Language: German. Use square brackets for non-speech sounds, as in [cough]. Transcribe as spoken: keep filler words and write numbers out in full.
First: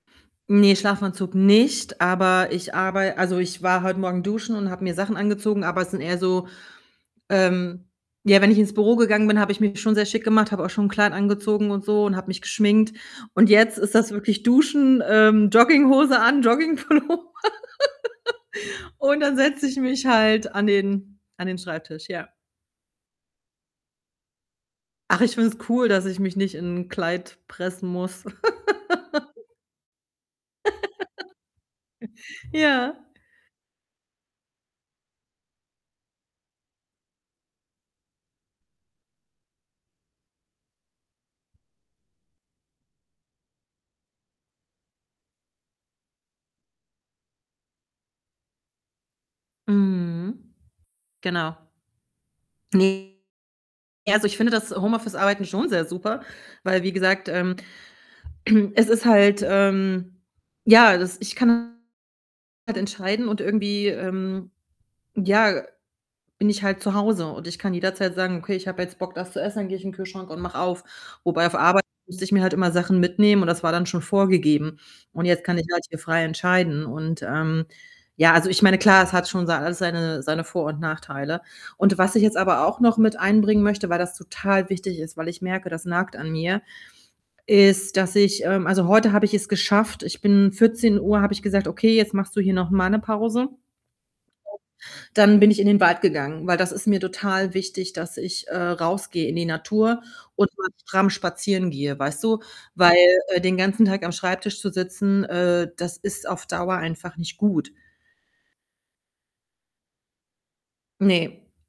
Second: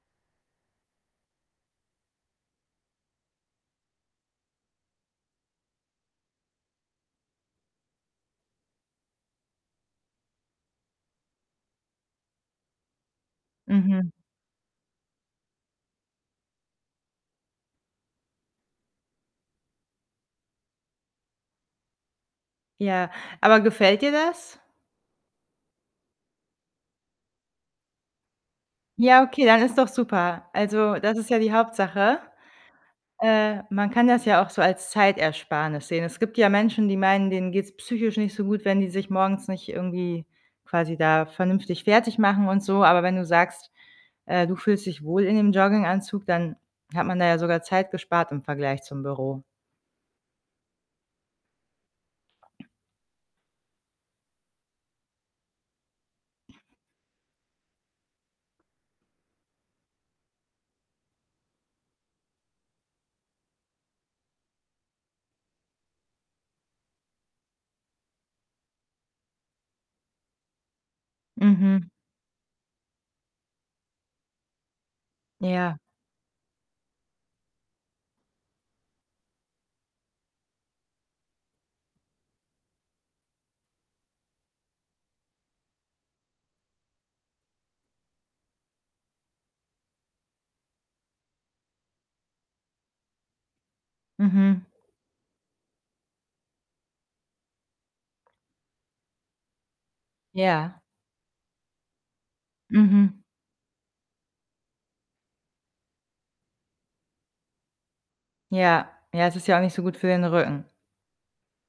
Ne, Schlafanzug nicht, aber ich arbei also, ich war heute Morgen duschen und habe mir Sachen angezogen, aber es sind eher so, ähm ja, wenn ich ins Büro gegangen bin, habe ich mich schon sehr schick gemacht, habe auch schon 'n Kleid angezogen und so und habe mich geschminkt und jetzt ist Mhm. das wirklich Duschen, ähm, Jogginghose an, Jogging-Pullover [laughs] und dann setze ich mich halt an den an den Schreibtisch, ja. Ja, aber gefällt dir das? Ach, ich finde es cool, dass ich mich nicht in 'n Kleid pressen muss. Ja, okay, [laughs] dann ist doch super. Also, das ist ja die Hauptsache. [laughs] Ja. Äh, man kann das ja auch so als Zeitersparnis sehen. Es gibt ja Menschen, die meinen, denen geht‘s psychisch nicht so gut, wenn die sich morgens nicht irgendwie quasi da vernünftig fertigmachen und so, aber wenn du sagst, äh, du fühlst dich wohl in dem Jogginganzug, dann hat man da ja sogar Zeit gespart im Vergleich zum Büro. Mhm. Genau. Ne, also ich finde das Homeoffice-Arbeiten schon sehr super, weil wie gesagt ähm, [clears throat] es ist halt ähm, ja, das ich kann [unintelligible] halt entscheiden und irgendwie, ähm, ja, bin ich halt zu Hause und ich kann jederzeit sagen: „Okay, ich habe jetzt Bock, das zu essen, dann gehe ich in Kühlschrank und mache auf.” Wobei auf Arbeit Mhm. musste ich mir halt immer Sachen mitnehmen und das war dann schon vorgegeben und jetzt kann ich Ja. halt hier frei entscheiden, und ähm ja, also ich meine, klar, es hat schon sei alles seine seine Vor und Nachteile und was ich jetzt aber auch noch mit einbringen möchte, weil das total wichtig ist, weil ich merke, das nagt an mir, ist, dass ich ähm, also heute habe ich es geschafft, ich bin vierzehn Uhr habe ich gesagt: „Okay, jetzt machst du hier noch mal ‘ne Pause.” Mhm. [unintelligible] dann bin ich in den Wald gegangen, weil das ist mir total wichtig, dass ich, äh, rausgehe in die Natur und mal Ja. stramm spazieren gehe, weißt du? Weil, Mhm. äh, den ganzen Tag am Schreibtisch zu sitzen, äh, das ist auf Dauer einfach nicht gut. Ja. Ja, es ist ja auch nicht so gut für den Rücken. Ne.